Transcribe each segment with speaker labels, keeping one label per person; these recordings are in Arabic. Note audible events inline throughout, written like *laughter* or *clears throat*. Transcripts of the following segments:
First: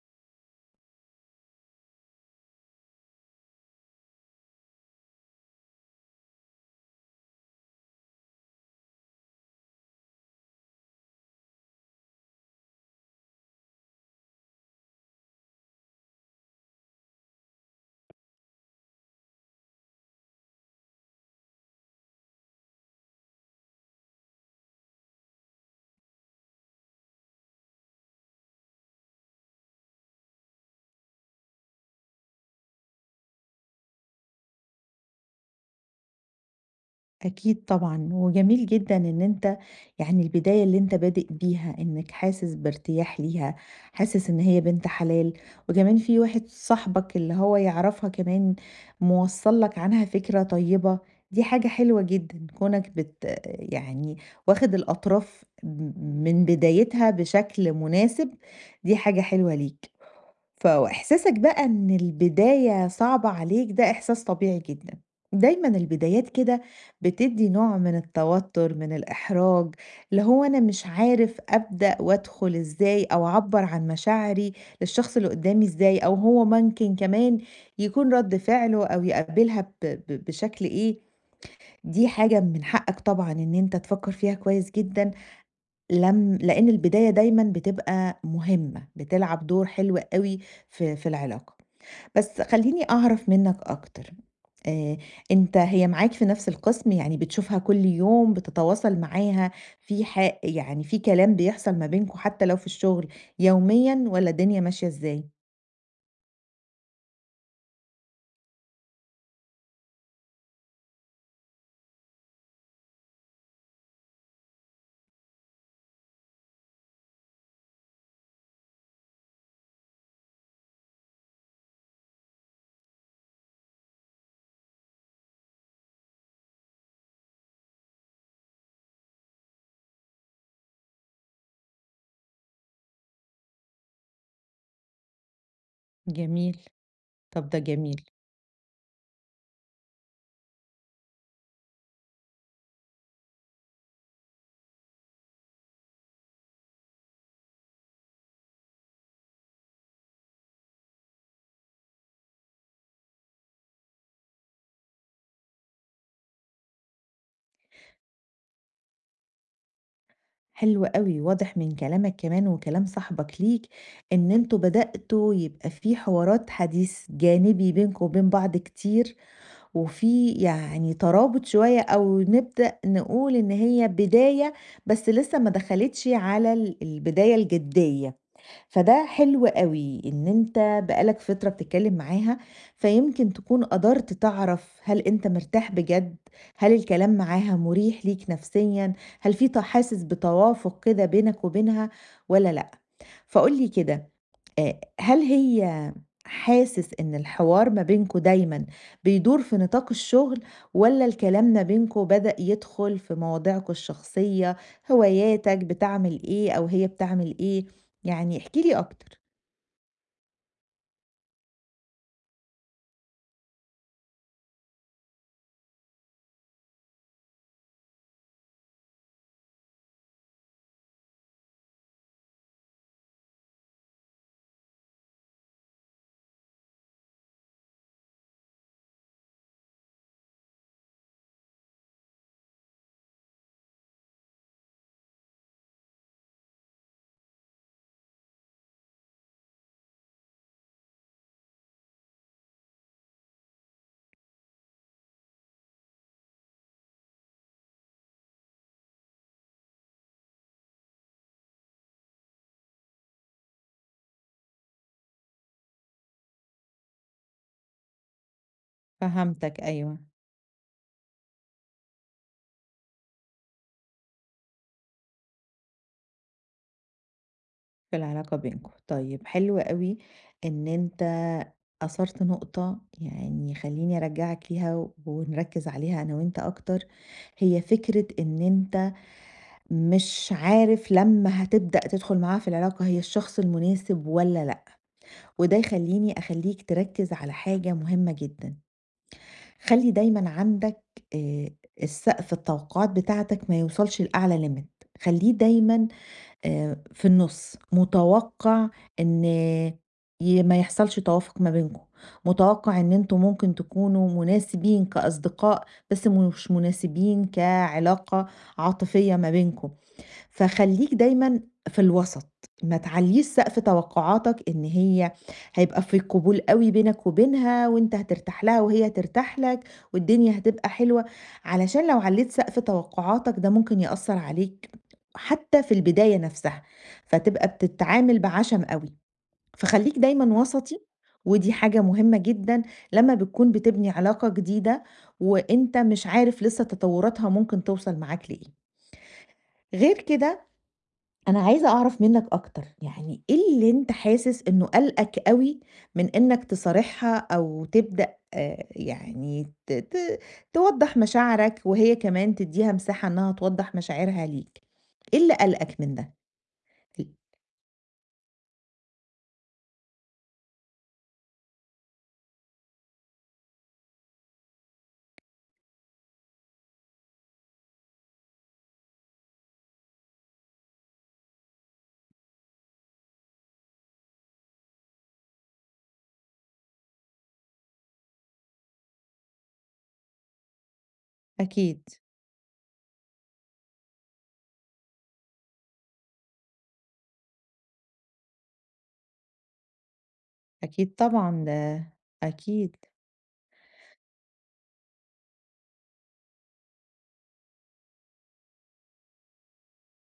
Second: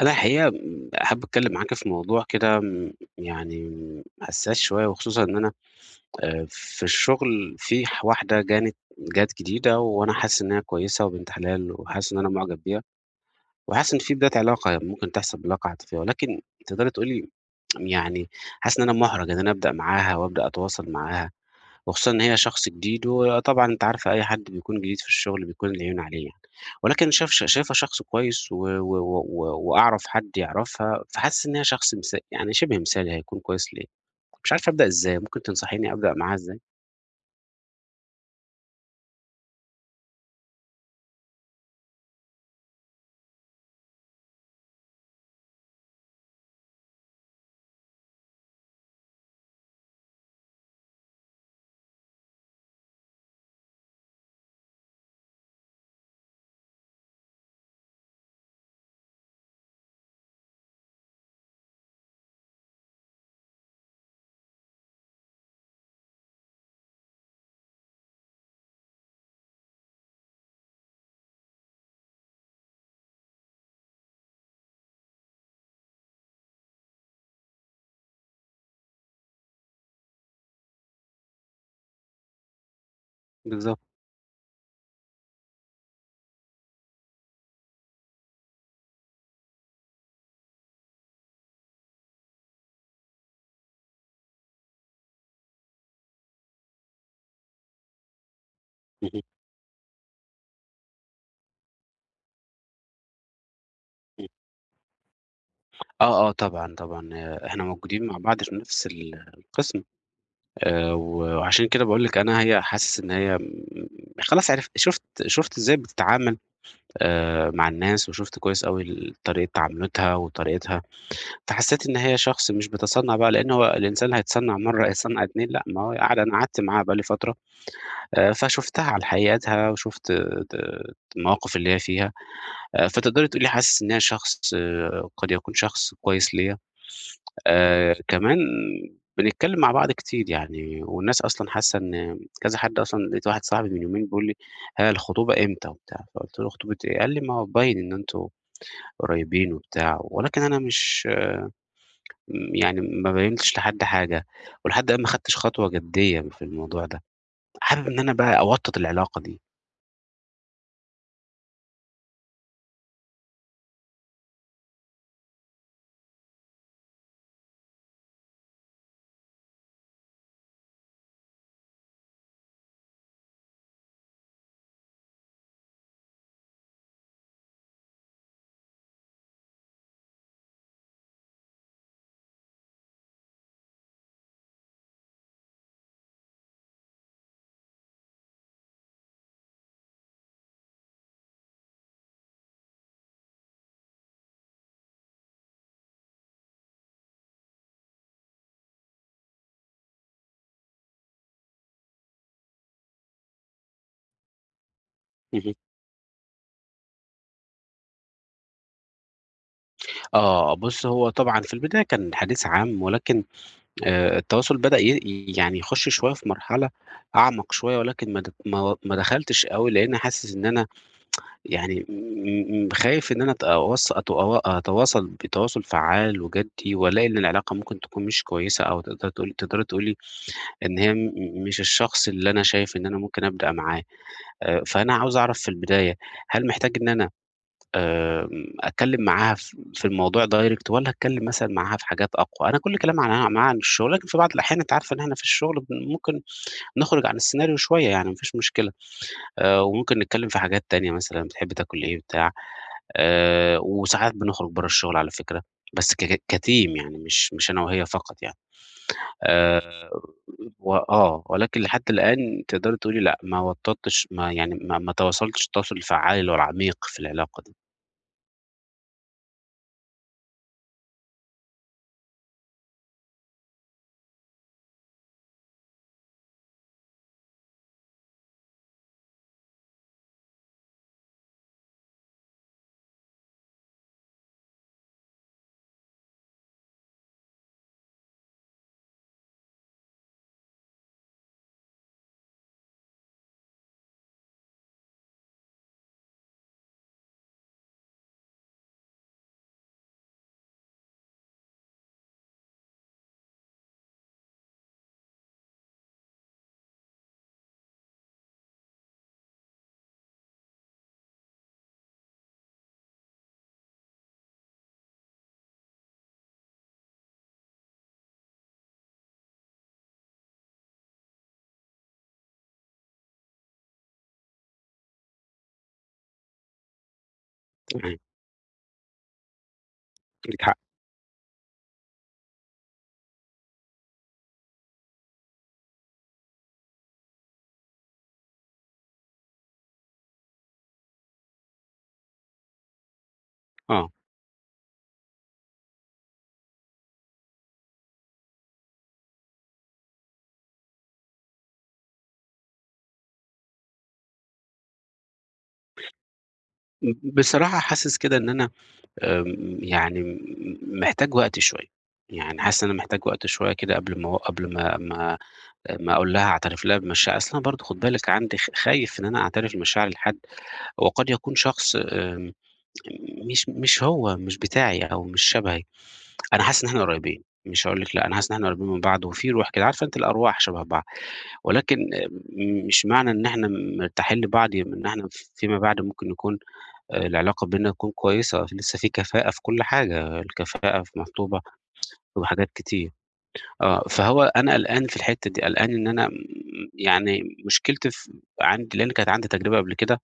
Speaker 1: أنا الحقيقة حابب أتكلّم معاك في موضوع كده يعني حسّاس شوية، وخصوصًا إن أنا في الشغل في واحدة جات جديدة، وأنا حاسس إن هي كويسة وبنت حلال، وحاسس إن أنا معجب بيها، وحاسس إن في بداية علاقة ممكن تحصل بالعلاقة العاطفية، ولكن تقدري تقولي يعني حاسس إن أنا مُحرَج إن أنا أبدأ معاها وأبدأ أتواصل معاها. وخصوصًا إن هي شخص جديد، وطبعًا أنتِ عارفة أي حد بيكون جديد في الشغل بيكون العيون عليه يعني، ولكن شايفها شخص كويس و و و و وأعرف حد يعرفها، فحاسس إن هي شخص يعني شبه مثالي، هيكون كويس ليّا. مش عارف أبدأ إزاي، ممكن تنصحيني أبدأ معاها إزاي؟
Speaker 2: أكيد طبعًا، وجميل جدًا إن أنت يعني البداية اللي أنت بادئ بيها إنك حاسس بارتياح ليها، حاسس إن هي بنت حلال، وكمان في واحد صاحبك اللي هو يعرفها كمان موصّل لك عنها فكرة طيبة، دي حاجة حلوة جدًا، كونك بت يعني واخد الأطراف من بدايتها بشكل مناسب، دي حاجة حلوة ليك. فإحساسك بقى إن البداية صعبة عليك ده إحساس طبيعي جدًا، دايمًا البدايات كده بتدّي نوع من التوتر، من الإحراج، اللي هو أنا مش عارف أبدأ وأدخل إزاي أو أعبّر عن مشاعري للشخص اللي قدّامي إزاي، أو هو ممكن كمان يكون رَد فعله أو يقبّلها ب ب بشكل إيه، دي حاجة من حقك طبعًا إن أنت
Speaker 1: بالضبط.
Speaker 2: تفكّر فيها كويس جدًا لم لأن البداية دايمًا بتبقى مهمة، بتلعب دور حلو أوي في العلاقة. بس خلّيني أعرف منّك أكتر، آآ أنت هي معاك في نفس القسم، يعني بتشوفها كل يوم، بتتواصل
Speaker 1: اهم.
Speaker 2: معاها، في ح يعني في كلام بيحصل ما بينكم حتى لو في الشغل يوميًا
Speaker 1: إمم.
Speaker 2: والّا الدنيا ماشية إزاي؟
Speaker 1: آه، آه طبعًا، طبعًا، آه، إحنا موجودين مع بعض في نفس القسم، وعشان كده باقول لِك أنا هي حاسس إن هي خلاص عرفت شُفت إزاي بتتعامل مع الناس، وشُفت كويس أوي طريقة تعاملاتها وطريقتها، فحسّيت إن هي شخص مش بيتصنّع بقى. لإن هو الإنسان هيتصنّع مرّة، هيتصنّع 2 لأ، ما هو قاعد، أنا قعدت معاها بقى لي فترة، فشُفتها على حقيقتها وشُفت ت المواقف اللي هي فيها، فتقدري تقولي حاسس إن هي شخص آه، قد يكون شخص كويس
Speaker 2: جميل،
Speaker 1: ليّا.
Speaker 2: طَب ده جميل.
Speaker 1: كمان بنتكلّم مع بعض كتير يعني، والناس أصلًا حاسّة إن كذا حد. أصلًا لقيت واحد صاحبي من يومين بيقول لي: "ها الخطوبة إمتى وبتاع؟" فقُلت له: "خطوبة إيه؟" قال لي: "ما هو باين إن أنتم" قريبين وبتاع، ولكن أنا مش يعني ما بيّنتش لحد حاجة، ولحد الآن ما خدتش خطوة جدية في الموضوع ده. حابب إن أنا بقى أوطّد العلاقة دي.
Speaker 2: حلو أوي، واضح من كلامك كمان وكلام صاحبك ليك إن أنتم بدأتوا يبقى في حوارات حديث جانبي بينكم وبين بعض كتير، وفي يعني ترابط شوية أو نبدأ نقول إن هي بداية بس لسه ما دخلتش على البداية الجدية، فده حلو أوي إن أنت بقى لك فترة بتتكلم معاها، فيمكن تكون قدرت تعرف هل أنت مرتاح بجد، هل الكلام معاها مريح ليك نفسيًا، هل في حاسس بتوافق كده بينك وبينها والّا لأ؟ فقُل لي كده هل هي حاسس إن الحوار ما بينكم دايمًا بيدور في نطاق الشغل والّا الكلام ما بينكم بدأ يدخل في مواضيعكم الشخصية،
Speaker 1: اهم.
Speaker 2: هواياتك، بتعمل إيه أو هي بتعمل إيه؟ يعني احكِ لي أكتر.
Speaker 1: آه، بُص، هو طبعًا في البداية كان حديث عام، ولكن التواصل بدأ يعني يخش شوية في مرحلة أعمق شوية، ولكن ما د ما ما دخلتش أوي، لإن حاسس إن أنا يعني م م خايف إن أنا أتوص أتو أتواصل بتواصل فعّال وجدي، والاقي إن العلاقة ممكن تكون مش كويسة، أو تقدري تقولي إن هي مش الشخص اللي أنا شايف إن أنا ممكن أبدأ معاه، فأنا عاوز أعرف في البداية، هل محتاج إن أنا أتكلم معاها في الموضوع direct، والّا أتكلم مثلًا معاها في حاجات أقوى؟ أنا كل كلام عنها معاها عن الشغل، لكن في بعض الأحيان أنتِ عارفة إن إحنا في الشغل ممكن نخرج عن السيناريو شوية، يعني ما فيش مشكلة. وممكن نتكلم في حاجات تانية، مثلًا بتحب تاكل إيه بتاع، وساعات بنخرج برّه الشغل على فكرة، بس كteam يعني، مش أنا وهي فقط يعني.
Speaker 2: فهمتك
Speaker 1: آآ
Speaker 2: أيوه،
Speaker 1: وآه، ولكن لحد الآن تقدري تقولي لأ، ما وطّطتش ما يعني ما ما تواصلتش التواصل الفعّال اللي هو العميق في العلاقة دي.
Speaker 2: في العلاقة بينكم. طيب حلو أوي إن أنت أثرت نقطة يعني خلّيني أرجّعك ليها ونركّز عليها أنا وأنت أكتر، هي فكرة إن أنت مش عارف لمّا هتبدأ تدخل معاه في العلاقة هي الشخص المناسب والّا لأ، وده يخلّيني أخلّيك تركّز على حاجة مهمة جدًا، خلّي دايمًا عندك آآ السقف التوقعات بتاعتك ما يوصلش لأعلى limit خلّيه دايمًا في النُص، متوقّع إن ما يحصلش توافُق ما بينكم، متوقّع إن أنتم ممكن تكونوا مناسبين كأصدقاء بس مش مناسبين كعلاقة عاطفية ما بينكم. فخلّيك دايمًا في الوسط، ما تعلّيش سقف توقعاتك إن هي هيبقى في قبول أوي بينك وبينها وأنت هترتاح لها وهي هترتاح لك والدنيا هتبقى حلوة، علشان لو علّيت سقف توقعاتك ده ممكن يأثّر عليك حتى في البداية نفسها، فتبقى
Speaker 1: تمام.
Speaker 2: بتتعامل بعَشَم أوي، فخلّيك دايمًا
Speaker 1: ليكِ حق.
Speaker 2: وسطي ودي حاجة مهمة جدًا لمّا بتكون بتبني علاقة جديدة وأنت مش عارف لسه تطوّراتها ممكن توصل معاك لإيه. غير كده أنا عايزة أعرف منّك أكتر، يعني إيه اللي
Speaker 1: آه.
Speaker 2: أنت حاسس إنه قلقك أوي من إنّك تصارحها أو تبدأ يعني ت ت توضّح مشاعرك وهي كمان تدّيها مساحة إنّها توضّح مشاعرها ليك، إيه اللي قلقك من ده؟ ال
Speaker 1: بصراحة حاسس كده إن أنا يعني محتاج وقت شوية، يعني حاسس إن أنا محتاج وقت شوية كده، قبل ما أقول لها أعترف لها بمشاعري. أصل أنا برضه خُدي بالِك، عندي خايف إن أنا أعترف بمشاعري لحد، وقد يكون شخص مش هو، مش بتاعي أو مش شبهي. أنا حاسس إن إحنا قريبين، مش هاقول لِك لأ، أنا حاسس إن إحنا قريبين من بعض، وفي روح كده، عارفة أنتِ الأرواح شبه بعض، ولكن
Speaker 2: أكيد،
Speaker 1: مش معنى إن إحنا مرتاحين لبعض يبقى إن إحنا فيما بعد ممكن نكون العلاقة بيننا تكون كويسة، لسه في كفاءة في كل حاجة، الكفاءة
Speaker 2: أكيد
Speaker 1: مطلوبة
Speaker 2: طبعًا ده
Speaker 1: في حاجات
Speaker 2: أكيد،
Speaker 1: كتير. آه، فهو أنا قلقان في الحتة دي، قلقان إن أنا يعني مشكلتي عندي، لإن كانت عندي تجربة قبل كده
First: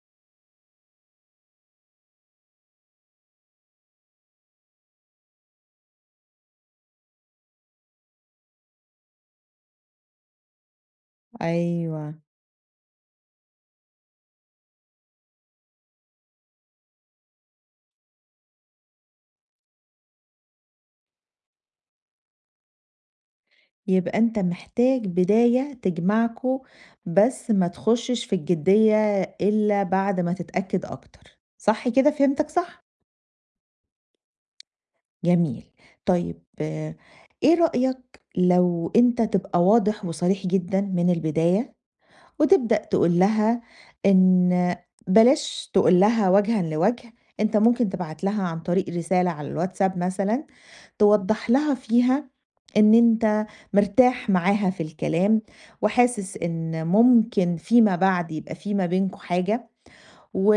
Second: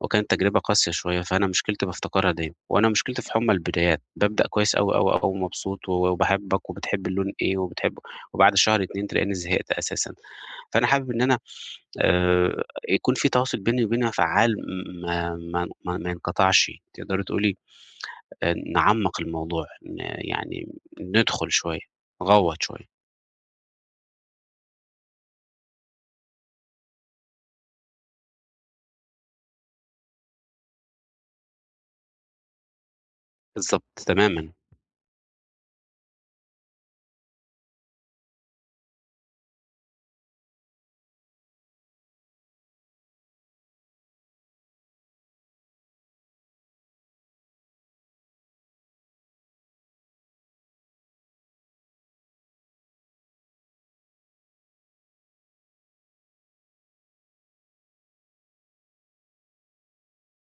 Speaker 1: وكانت تجربة قاسية شوية، فأنا مشكلتي بافتكرها دايمًا، وأنا مشكلتي في حُمّى البدايات، بابدأ كويس أوي، أوي، أوي، ومبسوط وباحبك وبتحب اللون إيه وبتحب، وبعد شهر 2 تلاقيني زهقت أساسًا. فأنا حابب إن أنا
Speaker 2: أيوه.
Speaker 1: آآ يكون في تواصل بيني وبينها فعّال ما ينقطعش، تقدري تقولي نعمّق الموضوع، يعني ندخل شوية، نغوّط شوية.
Speaker 2: يبقى أنت محتاج بداية تجمعكم، بس ما تخشش في الجدية إلا بعد ما تتأكد أكتر، صح كده فهمتك صح؟
Speaker 1: بالضبط، تمامًا.
Speaker 2: جميل، طيب إيه رأيك لو أنت تبقى واضح وصريح جدًا من البداية، وتبدأ تقول لها إن بلاش تقول لها وجهًا لوجه، أنت ممكن تبعت لها عن طريق رسالة على الواتساب مثلًا توضّح لها فيها إن أنت مرتاح معاها في الكلام، وحاسس إن ممكن فيما بعد يبقى في ما بينكم حاجة، و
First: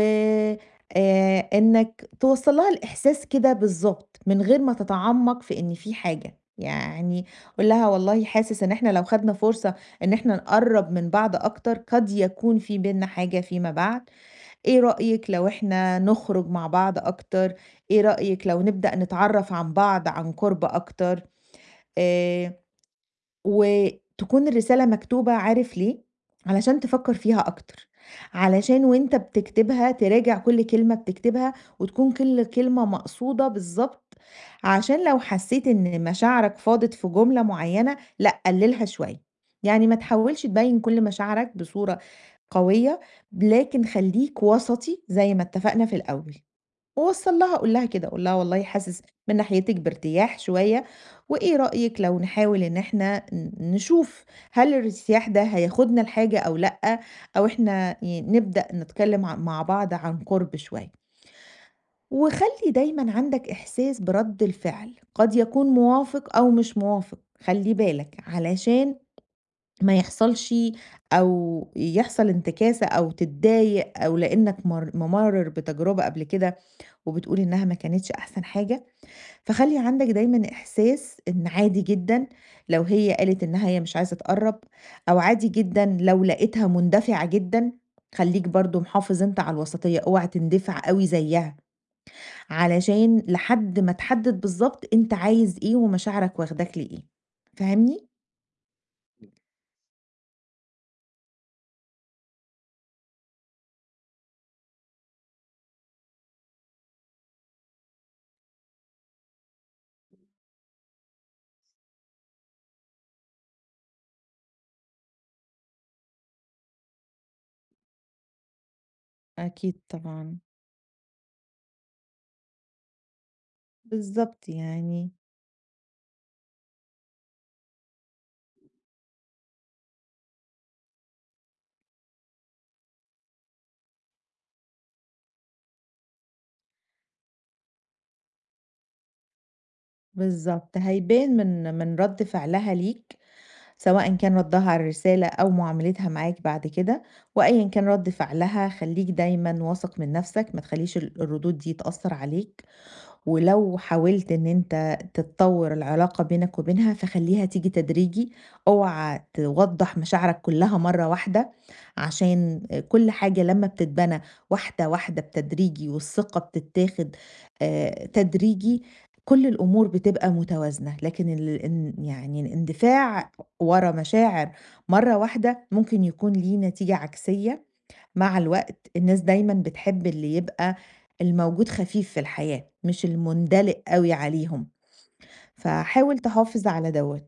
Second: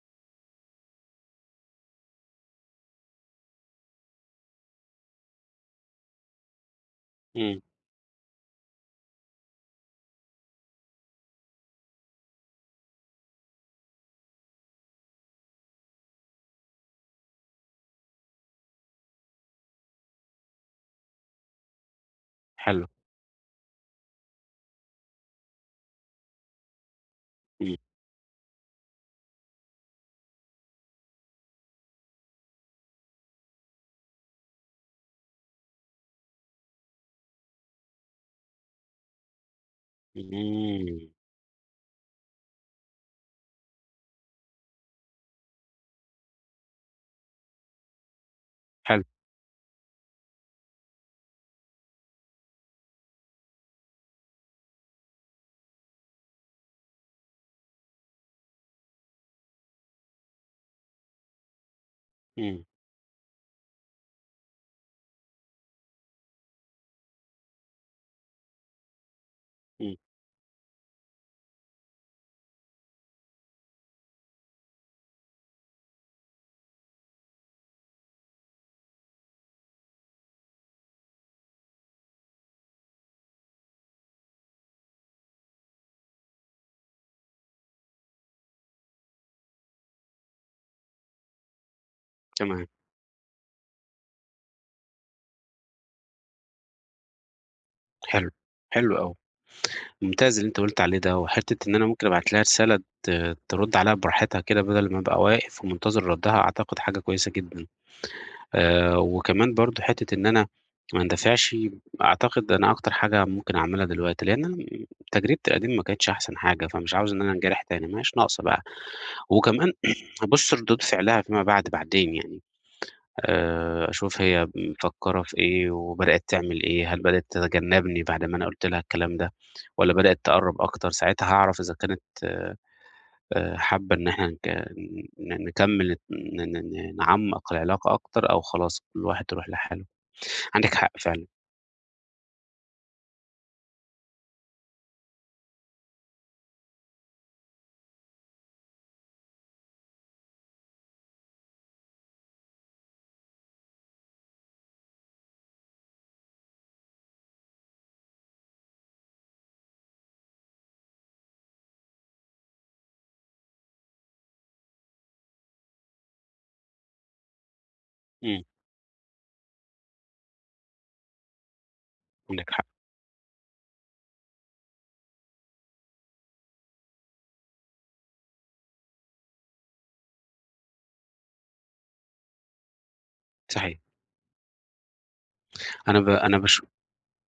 Speaker 2: إنّك توصّل لها الإحساس كده بالضبط، من غير ما تتعمّق في إن في حاجة، يعني
Speaker 1: إمم.
Speaker 2: قُل لها والله حاسس إن إحنا لو خدنا فرصة إن إحنا نقرّب من بعض أكتر، قد يكون في بيننا حاجة فيما بعد، إيه رأيك لو إحنا نخرج مع بعض أكتر؟ إيه رأيك لو نبدأ نتعرف عن بعض عن قُرب أكتر؟ آآ،
Speaker 1: حلو.
Speaker 2: وتكون الرسالة مكتوبة عارف ليه؟ علشان تفكّر فيها
Speaker 1: إمم.
Speaker 2: أكتر، علشان وأنت بتكتبها تراجع كل كلمة بتكتبها، وتكون كل كلمة مقصودة بالضبط، عشان لو حسيت إن مشاعرك فاضت في جملة معيّنة، لأ قللها شوية، يعني ما تحاولش تبيّن كل
Speaker 1: إمم.
Speaker 2: مشاعرك بصورة قوية، لكن خلّيك وسطي زي ما اتفقنا في الأول، ووصّل لها قُل لها كده، قُل لها والله حاسس
Speaker 1: حلو.
Speaker 2: من ناحيتِك بارتياح شوية، وإيه رأيك لو نحاول إن إحنا نشوف هل الارتياح ده هياخدنا لحاجة أو لأ، أو إحنا نبدأ نتكلم مع بعض عن قُرب شوية.
Speaker 1: إمم.
Speaker 2: وخلّي دايمًا عندك إحساس برَد الفعل، قد يكون موافق أو مش موافق، خلّي بالك علشان ما
Speaker 1: إمم.
Speaker 2: يحصلش أو يحصل انتكاسة أو تتضايق أو لإنك ممرّر بتجربة قبل كده وبتقول إنها ما كانتش أحسن حاجة، فخلّي عندك دايمًا إحساس إن عادي جدًا لو هي قالت إنها هي مش عايزة تقرّب، أو عادي جدًا لو لقيتها مندفعة جدًا، خلّيك برضه محافظ أنت على الوسطية، اوعى تندفع أوي زيّها،
Speaker 1: تمام.
Speaker 2: علشان لحد ما تحدد بالضبط أنت عايز إيه ومشاعرك واخداك لإيه، فاهمني؟
Speaker 1: حلو. حلو أوي. ممتاز اللي أنت قُلت عليه ده، وحتّة إن أنا ممكن أبعت لها رسالة ترُد عليّا براحتها كده بدل ما أبقى واقف ومنتظر ردّها، أعتقد حاجة كويسة جدًا. وكمان برضه حتّة إن أنا ما اندفعش، أعتقد أنا أكتر حاجة ممكن أعملها دلوقتي، لإن أنا تجربتي القديمة ما كانتش أحسن حاجة، فمش عاوز إن أنا أنجرح تاني، ما هياش ناقصة بقى. وكمان
Speaker 2: أكيد
Speaker 1: *clears throat*
Speaker 2: طبعًا.
Speaker 1: هابُص لردود فعلها فيما بعد بعدين يعني. أشوف هي
Speaker 2: بالضبط يعني.
Speaker 1: مفكّرة في إيه وبدأت تعمل إيه، هل بدأت تتجنّبني بعد ما أنا قُلت لها الكلام ده، والّا بدأت تقرّب أكتر؟ ساعتها هاعرف إذا كانت حابة إن إحنا نك ن نكمّل ن ن نعمّق العلاقة أكتر، أو خلاص كل واحد يروح لحاله. عندِك
Speaker 2: بالضبط،
Speaker 1: حق فعلًا.
Speaker 2: هيبان من رَد فعلها ليك، سواء كان ردّها على الرسالة أو معاملتها معاك بعد كده، وأيًا كان رَد فعلها خلّيك دايمًا واثق من نَفْسك، ما تخلّيش الردود دي تأثّر عليك. ولو حاولت إن أنت تتطور العلاقة بينك وبينها فخلّيها تيجي تدريجي، اوعى توضّح مشاعرك كلّها مرّة واحدة، عشان كل حاجة لمّا بتتبنى واحدة، واحدة بتدريجي والثقة بتتاخد
Speaker 1: إمم.
Speaker 2: تدريجي، كل الأمور بتبقى متوازنة، لكن ال إن يعني
Speaker 1: عندِك حق.
Speaker 2: الاندفاع ورا مشاعر مرّة واحدة ممكن يكون ليه نتيجة عكسية مع الوقت الناس دايمًا بتحب اللي يبقى الموجود خفيف في الحياة، مش
Speaker 1: صحيح.
Speaker 2: المُندلق أوي عليهم،
Speaker 1: أنا ب
Speaker 2: فحاول
Speaker 1: أنا باش
Speaker 2: تحافظ على دوّة.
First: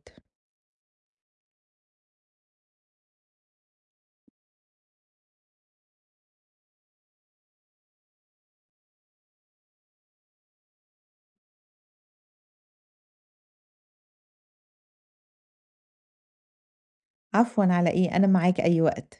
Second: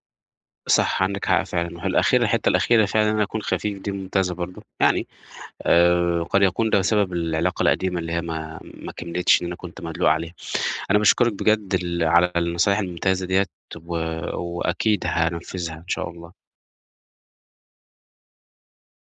Speaker 1: صح، عندِك حق فعلًا، وفي الأخير الحتّة الأخيرة فعلًا أنا أكون خفيف دي ممتازة برضه، يعني قد يكون ده بسبب العلاقة القديمة اللي هي ما كملتش، إن أنا كنت مدلوق عليها. أنا باشكرِك بجد على النصايح الممتازة ديّة و وأكيد هانفذها إن شاء الله.
Speaker 2: عفوًا على إيه، أنا معاك أي وقت.